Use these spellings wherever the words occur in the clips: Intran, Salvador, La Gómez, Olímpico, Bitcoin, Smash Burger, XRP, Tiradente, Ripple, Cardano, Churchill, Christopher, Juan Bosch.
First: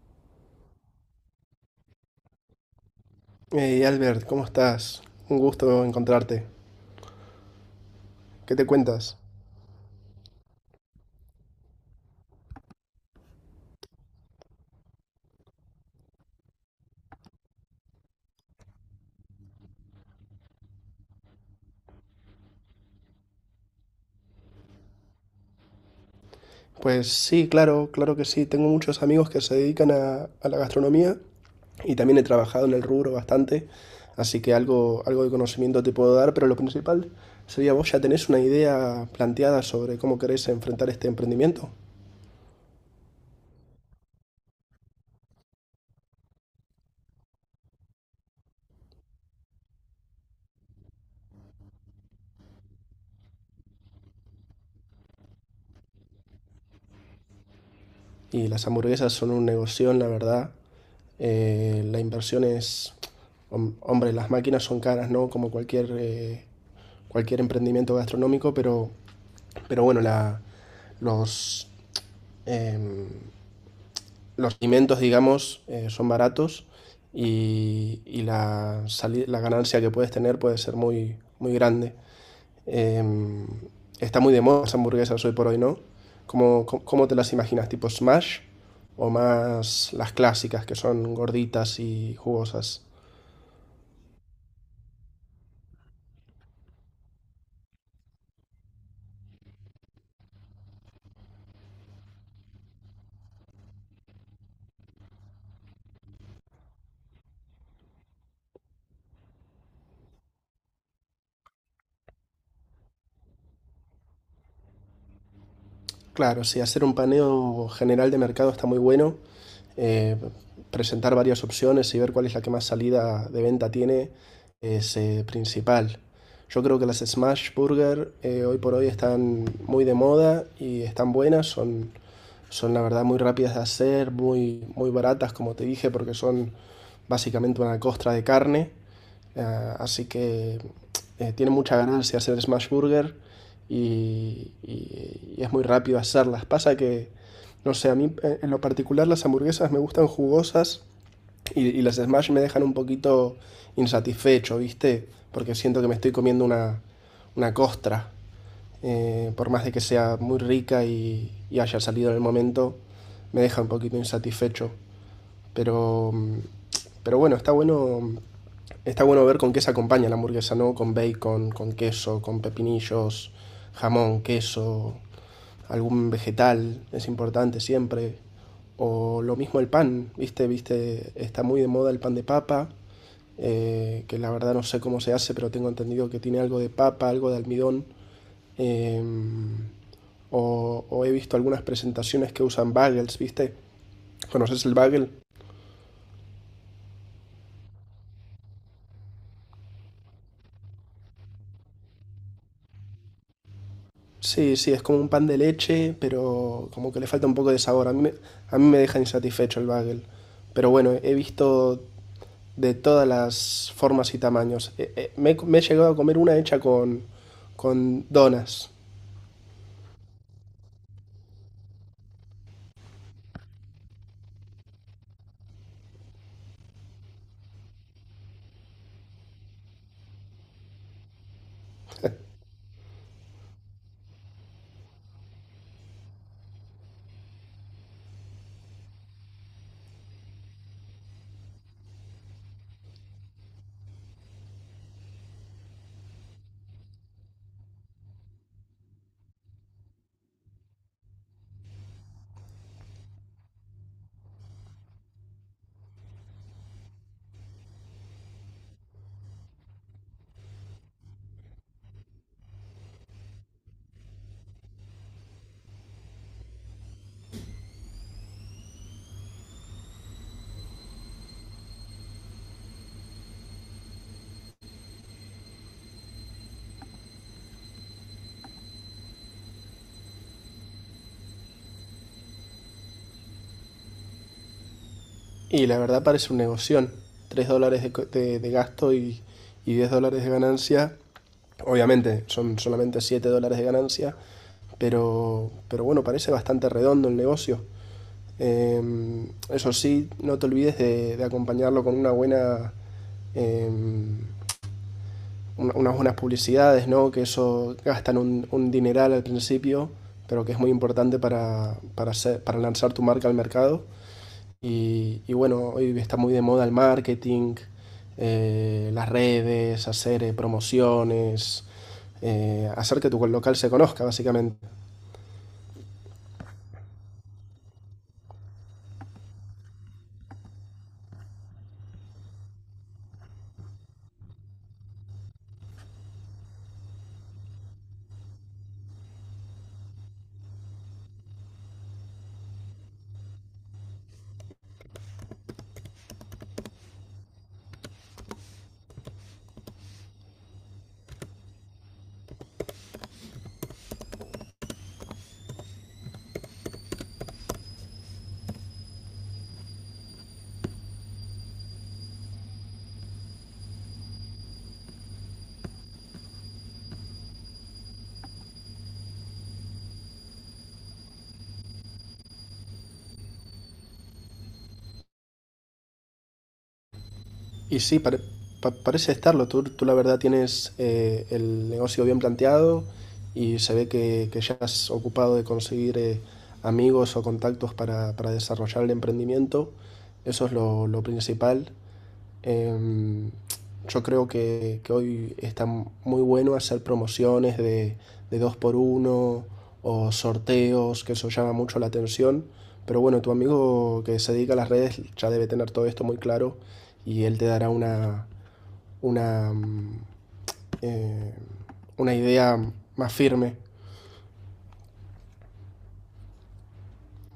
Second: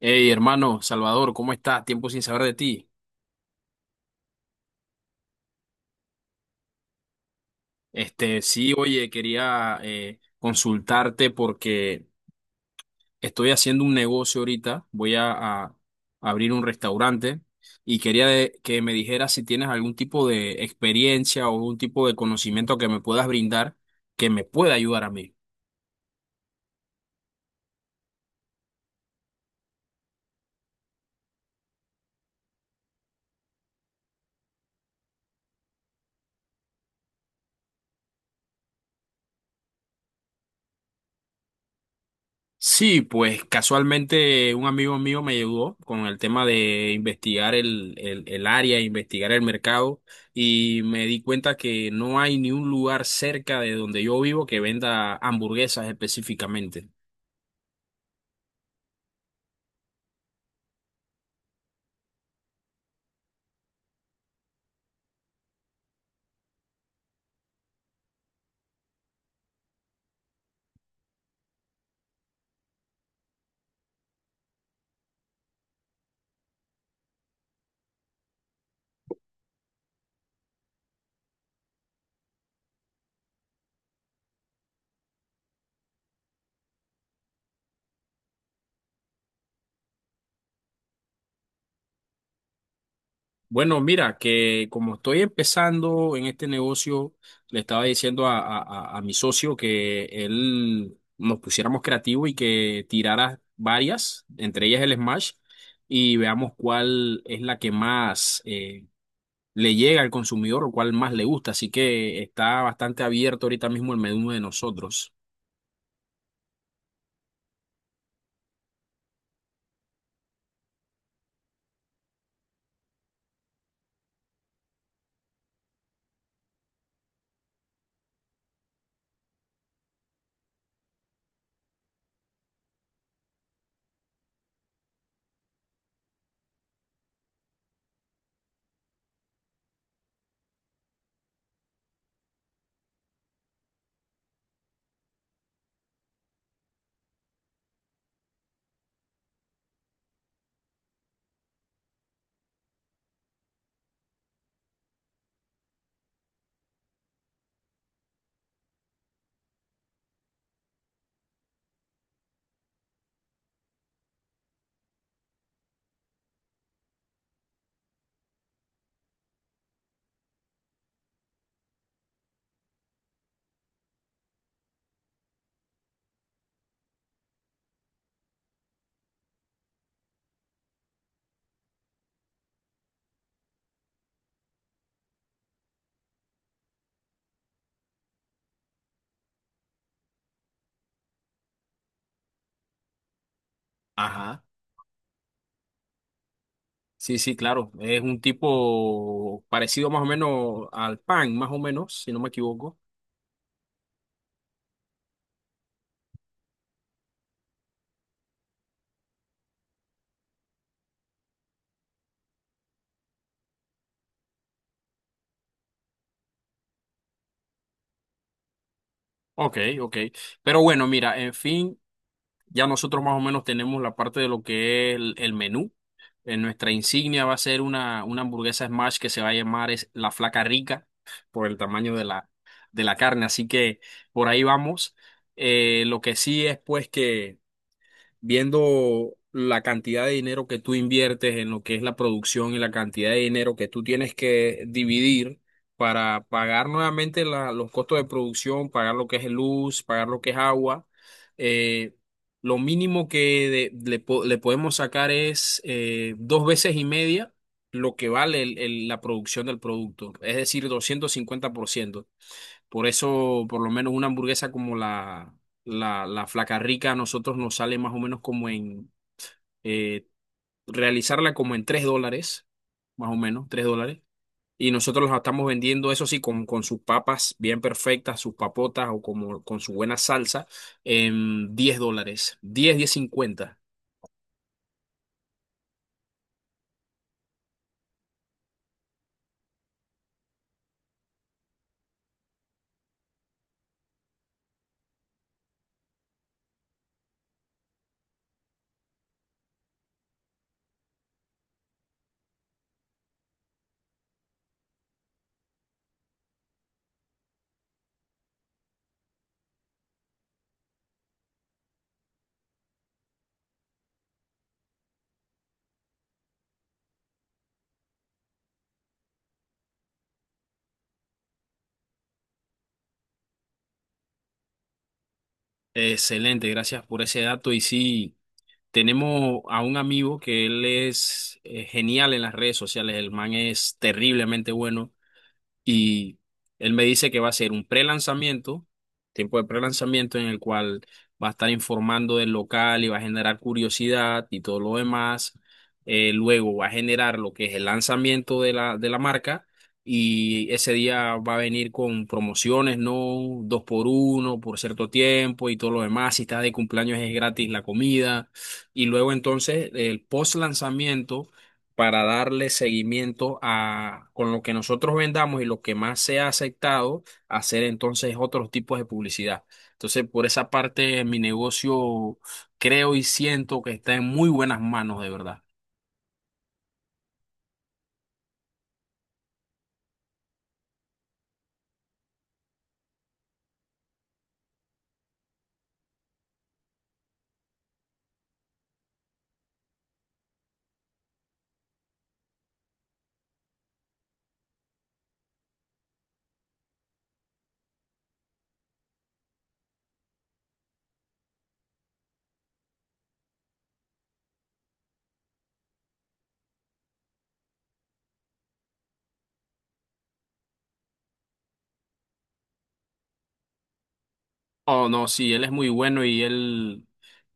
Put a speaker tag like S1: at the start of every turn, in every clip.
S1: Hey, hermano, Salvador, ¿cómo estás? Tiempo sin saber de ti.
S2: Hey Albert, ¿cómo estás? Un gusto encontrarte.
S1: Este,
S2: ¿Qué te
S1: sí, oye,
S2: cuentas?
S1: quería consultarte porque estoy haciendo un negocio ahorita. Voy a, a abrir un restaurante y quería que me dijeras si tienes algún tipo de experiencia o algún tipo de conocimiento que me puedas brindar que me pueda ayudar a mí.
S2: Pues sí, claro, claro que sí. Tengo muchos amigos que se dedican a la gastronomía y también he trabajado en el rubro bastante, así que algo de conocimiento te puedo dar, pero lo principal sería vos ya tenés una idea planteada sobre cómo querés enfrentar este emprendimiento.
S1: Sí, pues casualmente un amigo mío me ayudó con el tema de investigar el área, investigar el mercado y me di cuenta que no hay ni un lugar cerca de donde yo vivo que venda hamburguesas específicamente.
S2: Y las hamburguesas son un negocio, la verdad. La inversión es, hombre, las máquinas son caras, ¿no? Como cualquier, cualquier emprendimiento gastronómico, pero bueno, los, em, los alimentos, digamos, son baratos y la ganancia que puedes tener puede ser muy, muy grande. Eh, Está muy de moda las hamburguesas hoy por hoy, ¿no? Cómo te las imaginas? ¿Tipo smash o más las clásicas que son gorditas y jugosas?
S1: Bueno, mira, que como estoy empezando en este negocio, le estaba diciendo a mi socio que él nos pusiéramos creativos y que tirara varias, entre ellas el Smash y veamos cuál es la que más le llega al consumidor o cuál más le gusta. Así que está bastante abierto ahorita mismo el menú de nosotros.
S2: Claro, sí, hacer un paneo general de mercado está muy bueno. eh, Presentar varias opciones y ver cuál es la que más salida de venta tiene es principal. Yo creo que las Smash Burger hoy por hoy están muy de moda y están buenas, son la verdad muy rápidas de hacer, muy, muy baratas, como te dije, porque son básicamente una costra de carne. Así que tiene mucha ganancia hacer smash burger y, y es muy rápido hacerlas. Pasa que no sé, a mí en lo particular las hamburguesas me gustan jugosas y las smash me dejan un poquito insatisfecho, ¿viste? Porque siento que me estoy comiendo una costra por más de que sea muy rica y, haya salido en el momento, me deja un poquito insatisfecho. Pero, mm, pero bueno, está bueno ver con qué se acompaña la hamburguesa, ¿no? Con bacon, con queso, con pepinillos, jamón, queso, algún vegetal, es importante siempre. O lo mismo el pan, ¿viste? ¿Viste? Está muy de moda el pan de papa, que la verdad no sé cómo se hace, pero tengo entendido que tiene algo de papa, algo de almidón. Em, o he visto algunas presentaciones que usan bagels, ¿viste?
S1: Ajá.
S2: ¿Conoces el bagel?
S1: Sí, sí, claro. Es un tipo parecido más o menos al pan, más o menos, si no me equivoco.
S2: Sí, sí, es como un pan de leche, pero como que le falta un poco de sabor. A mí me deja insatisfecho el bagel. Pero bueno, he visto de todas las formas y tamaños. Me he llegado a comer una hecha con donas.
S1: Ok, ok. Pero bueno, mira, en fin, ya nosotros más o menos tenemos la parte de lo que es el menú. En nuestra insignia va a ser una hamburguesa smash que se va a llamar es la Flaca Rica por el tamaño de de la carne. Así que por ahí vamos. Lo que sí es pues que viendo la cantidad de dinero que tú inviertes en lo que es la producción y la cantidad de dinero que tú tienes que dividir para pagar nuevamente los costos de producción, pagar lo que es luz, pagar lo que es agua. eh, lo mínimo que le podemos sacar es dos veces y media lo que vale la producción del producto, es decir, 250%. Por eso, por lo menos una hamburguesa como la Flaca Rica a nosotros nos sale más o menos como en eh, realizarla como en $3, más o menos, $3. Y nosotros la estamos vendiendo, eso sí, con sus papas bien perfectas, sus papotas o como con su buena salsa, en 10 dólares, diez, 10.50.
S2: Y la verdad parece un negocio. Tres dólares de gasto y 10 dólares de ganancia. Obviamente son solamente 7 dólares de ganancia, pero bueno, parece bastante redondo el negocio. Eh, Eso sí, no te olvides de acompañarlo con una buena, eh, unas buenas publicidades, ¿no? Que eso gastan un dineral al principio, pero que es muy importante para lanzar tu marca al mercado. Y bueno, hoy está muy de moda el marketing, las redes, hacer promociones, hacer que tu local se conozca, básicamente.
S1: Excelente, gracias por ese dato. Y sí, tenemos a un amigo que él es genial en las redes sociales, el man es terriblemente bueno. Y él me dice que va a ser un pre-lanzamiento, tiempo de pre-lanzamiento en el cual va a estar informando del local y va a generar curiosidad y todo lo demás. Luego va a generar lo que es el lanzamiento de de la marca y ese día va a venir con promociones, ¿no? Dos por uno por cierto tiempo y todo lo demás. Si estás de cumpleaños es gratis la comida. Y luego entonces el post-lanzamiento para darle seguimiento a con lo que nosotros vendamos y lo que más se ha aceptado, hacer entonces otros tipos de publicidad. Entonces, por esa parte, mi negocio creo y siento que está en muy buenas manos, de verdad.
S2: Y sí, parece estarlo. Tú, la verdad tienes el negocio bien planteado y se ve que ya has ocupado de conseguir amigos o contactos para desarrollar el emprendimiento. Eso es lo principal. Em, yo creo que hoy está muy bueno hacer promociones de dos por uno o sorteos, que eso llama mucho la atención. Pero bueno, tu amigo que se dedica a las redes ya debe tener todo esto muy claro y él te dará una, mm, eh, una idea más firme.
S1: Oh, no, sí, él es muy bueno y él,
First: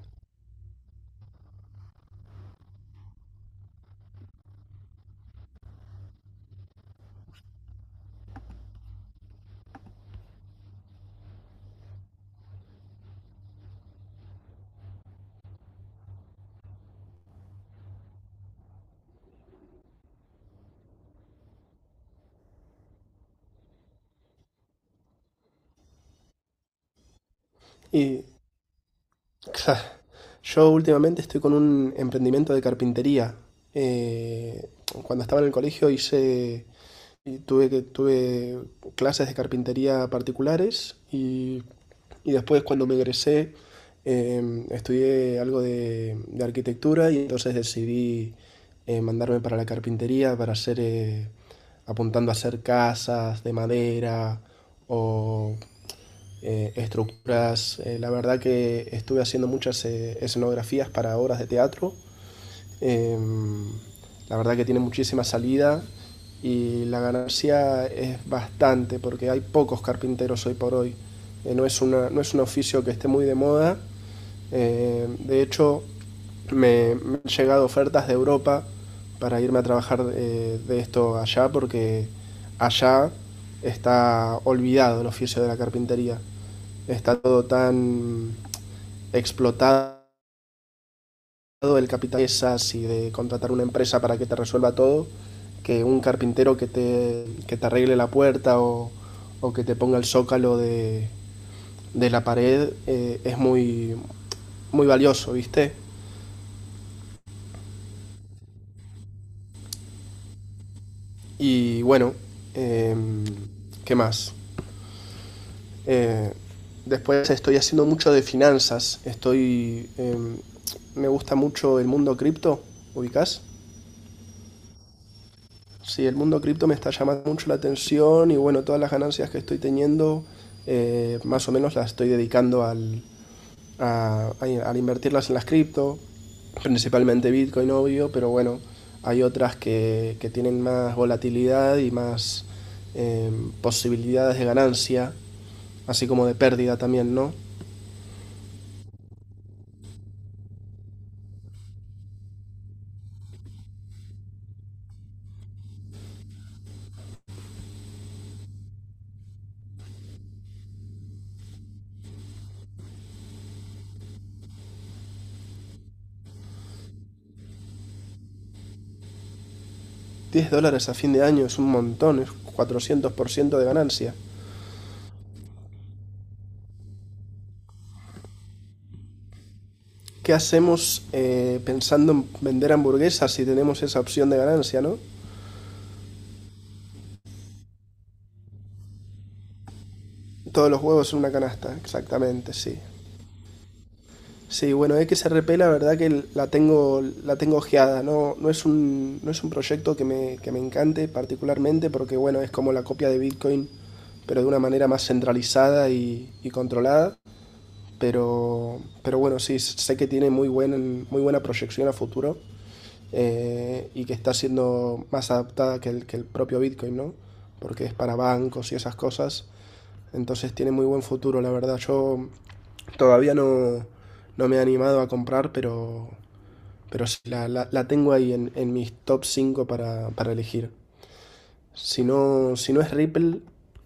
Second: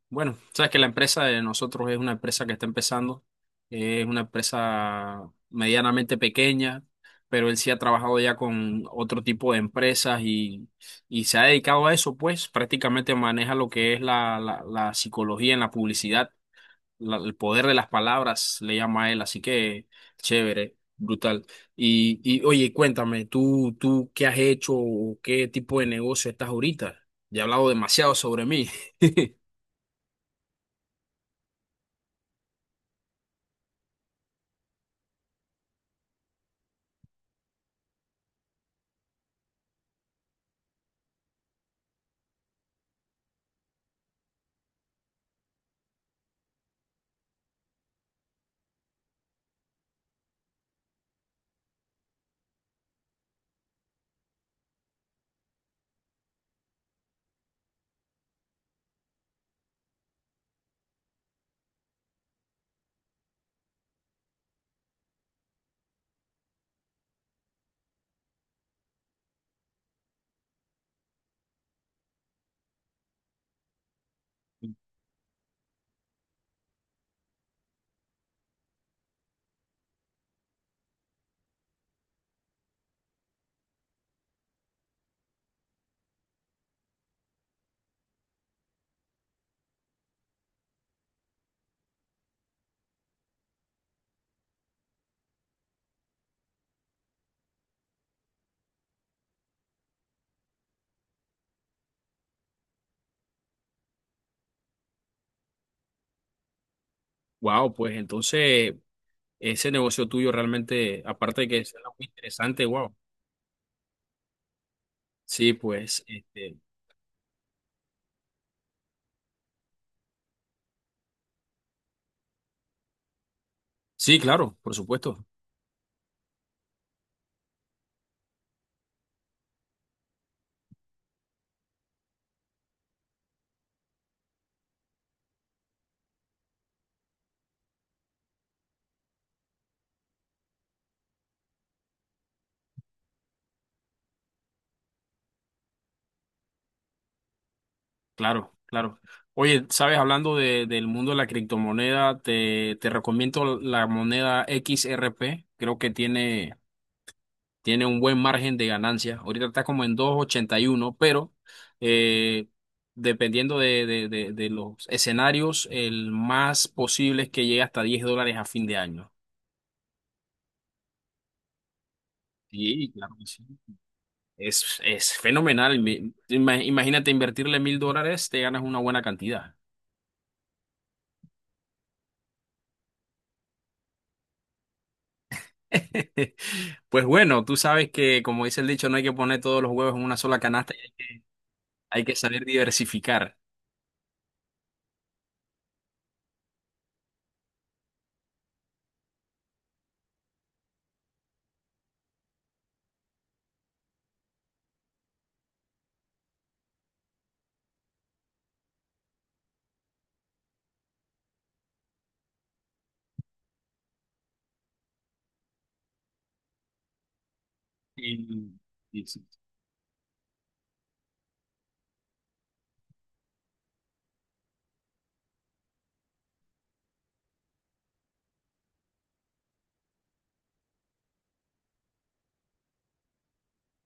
S1: bueno, sabes que la empresa de nosotros es una empresa que está empezando, es una empresa medianamente pequeña, pero él sí ha trabajado ya con otro tipo de empresas y se ha dedicado a eso, pues prácticamente maneja lo que es la psicología en la publicidad, el poder de las palabras, le llama a él, así que chévere, brutal. Y oye, cuéntame, ¿tú, qué has hecho o qué tipo de negocio estás ahorita? Ya he hablado demasiado
S2: Y
S1: sobre mí.
S2: yo últimamente estoy con un emprendimiento de carpintería. Eh, Cuando estaba en el colegio hice Y tuve, que- tuve clases de carpintería particulares y después cuando me egresé estudié algo de arquitectura y entonces decidí mandarme para la carpintería para hacer, apuntando a hacer casas de madera o estructuras. La verdad que estuve haciendo muchas escenografías para obras de teatro. eh, la verdad que tiene muchísima salida y la ganancia es bastante porque hay pocos carpinteros hoy por hoy. No, es no es un oficio que esté muy de moda. De hecho, han llegado ofertas de Europa para irme a trabajar de esto allá porque allá está olvidado el oficio de la carpintería. Está todo tan explotado, el capital es así de contratar una empresa para que te resuelva todo, que un carpintero que te arregle la puerta o que te ponga el zócalo de la pared es muy, muy valioso, ¿viste?
S1: Wow, pues entonces ese negocio tuyo realmente, aparte de que es
S2: Y
S1: algo muy
S2: bueno,
S1: interesante, wow.
S2: eh, ¿qué más?
S1: Sí, pues,
S2: Eh,
S1: este,
S2: Después estoy haciendo mucho de finanzas, estoy... me gusta mucho el mundo cripto, ¿ubicás?
S1: sí, claro, por supuesto,
S2: Sí, el mundo cripto me está llamando mucho la atención y bueno, todas las ganancias que estoy teniendo, más o menos las estoy dedicando al invertirlas en las cripto, principalmente Bitcoin, obvio, pero bueno, hay otras que tienen más volatilidad y más eh, posibilidades de ganancia, así como de pérdida también, ¿no?
S1: claro, claro. Oye, sabes, hablando del mundo de la criptomoneda, te, recomiendo la moneda XRP. Creo que tiene, tiene un buen margen de ganancia. Ahorita está como en dos ochenta y uno, pero eh, dependiendo de los escenarios, el más posible es que llegue hasta $10 a fin de año.
S2: Diez dólares a fin de año es un montón, es
S1: Sí,
S2: cuatrocientos
S1: claro que
S2: por
S1: sí.
S2: ciento de ganancia.
S1: Es fenomenal. Imagínate invertirle $1000, te ganas una buena cantidad.
S2: ¿Qué hacemos pensando en vender hamburguesas si tenemos esa opción de ganancia, no?
S1: Pues bueno, tú sabes que, como dice el dicho, no hay que poner todos los huevos en una sola
S2: Todos
S1: canasta,
S2: los huevos en una canasta,
S1: hay que saber
S2: exactamente, sí.
S1: diversificar.
S2: Sí, bueno, XRP la verdad que la tengo ojeada, no, no, es no es un proyecto que que me encante particularmente porque bueno, es como la copia de Bitcoin, pero de una manera más centralizada y controlada. Pero bueno, sí, sé que tiene muy buena proyección a futuro y que está siendo más adaptada que el propio Bitcoin, ¿no? Porque es para
S1: Y,
S2: bancos y esas
S1: y sí.
S2: cosas. Entonces tiene muy buen futuro, la verdad. Yo todavía no, No me he animado a comprar, pero sí, la tengo ahí en mis top 5 para elegir. Si no, si no es Ripple,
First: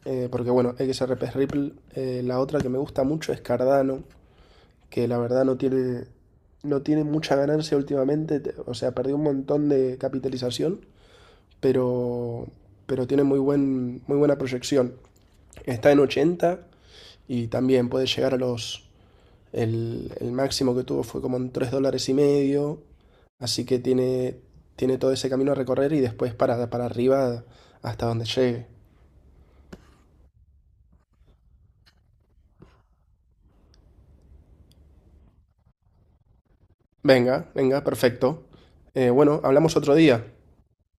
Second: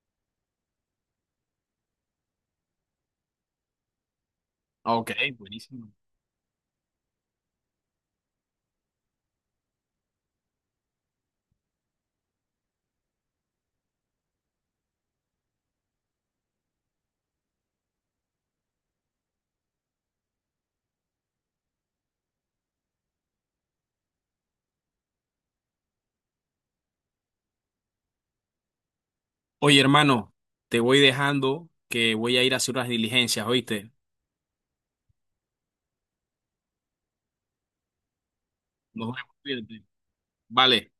S2: porque bueno, XRP es Ripple, la otra que me gusta mucho es Cardano, que
S1: Ok,
S2: la verdad
S1: buenísimo.
S2: no tiene mucha ganancia últimamente, o sea, perdió un montón de capitalización, pero, pero tiene muy buena proyección. Está en 80 y también puede llegar a los... el máximo que tuvo fue como en 3 dólares y medio, así que tiene todo ese camino a recorrer y después para arriba hasta donde llegue.
S1: Oye, hermano, te voy dejando que voy a ir a hacer unas diligencias, ¿oíste?
S2: Venga, venga, perfecto.
S1: Nos vemos,
S2: Bueno, hablamos
S1: cuídate.
S2: otro día.
S1: Vale.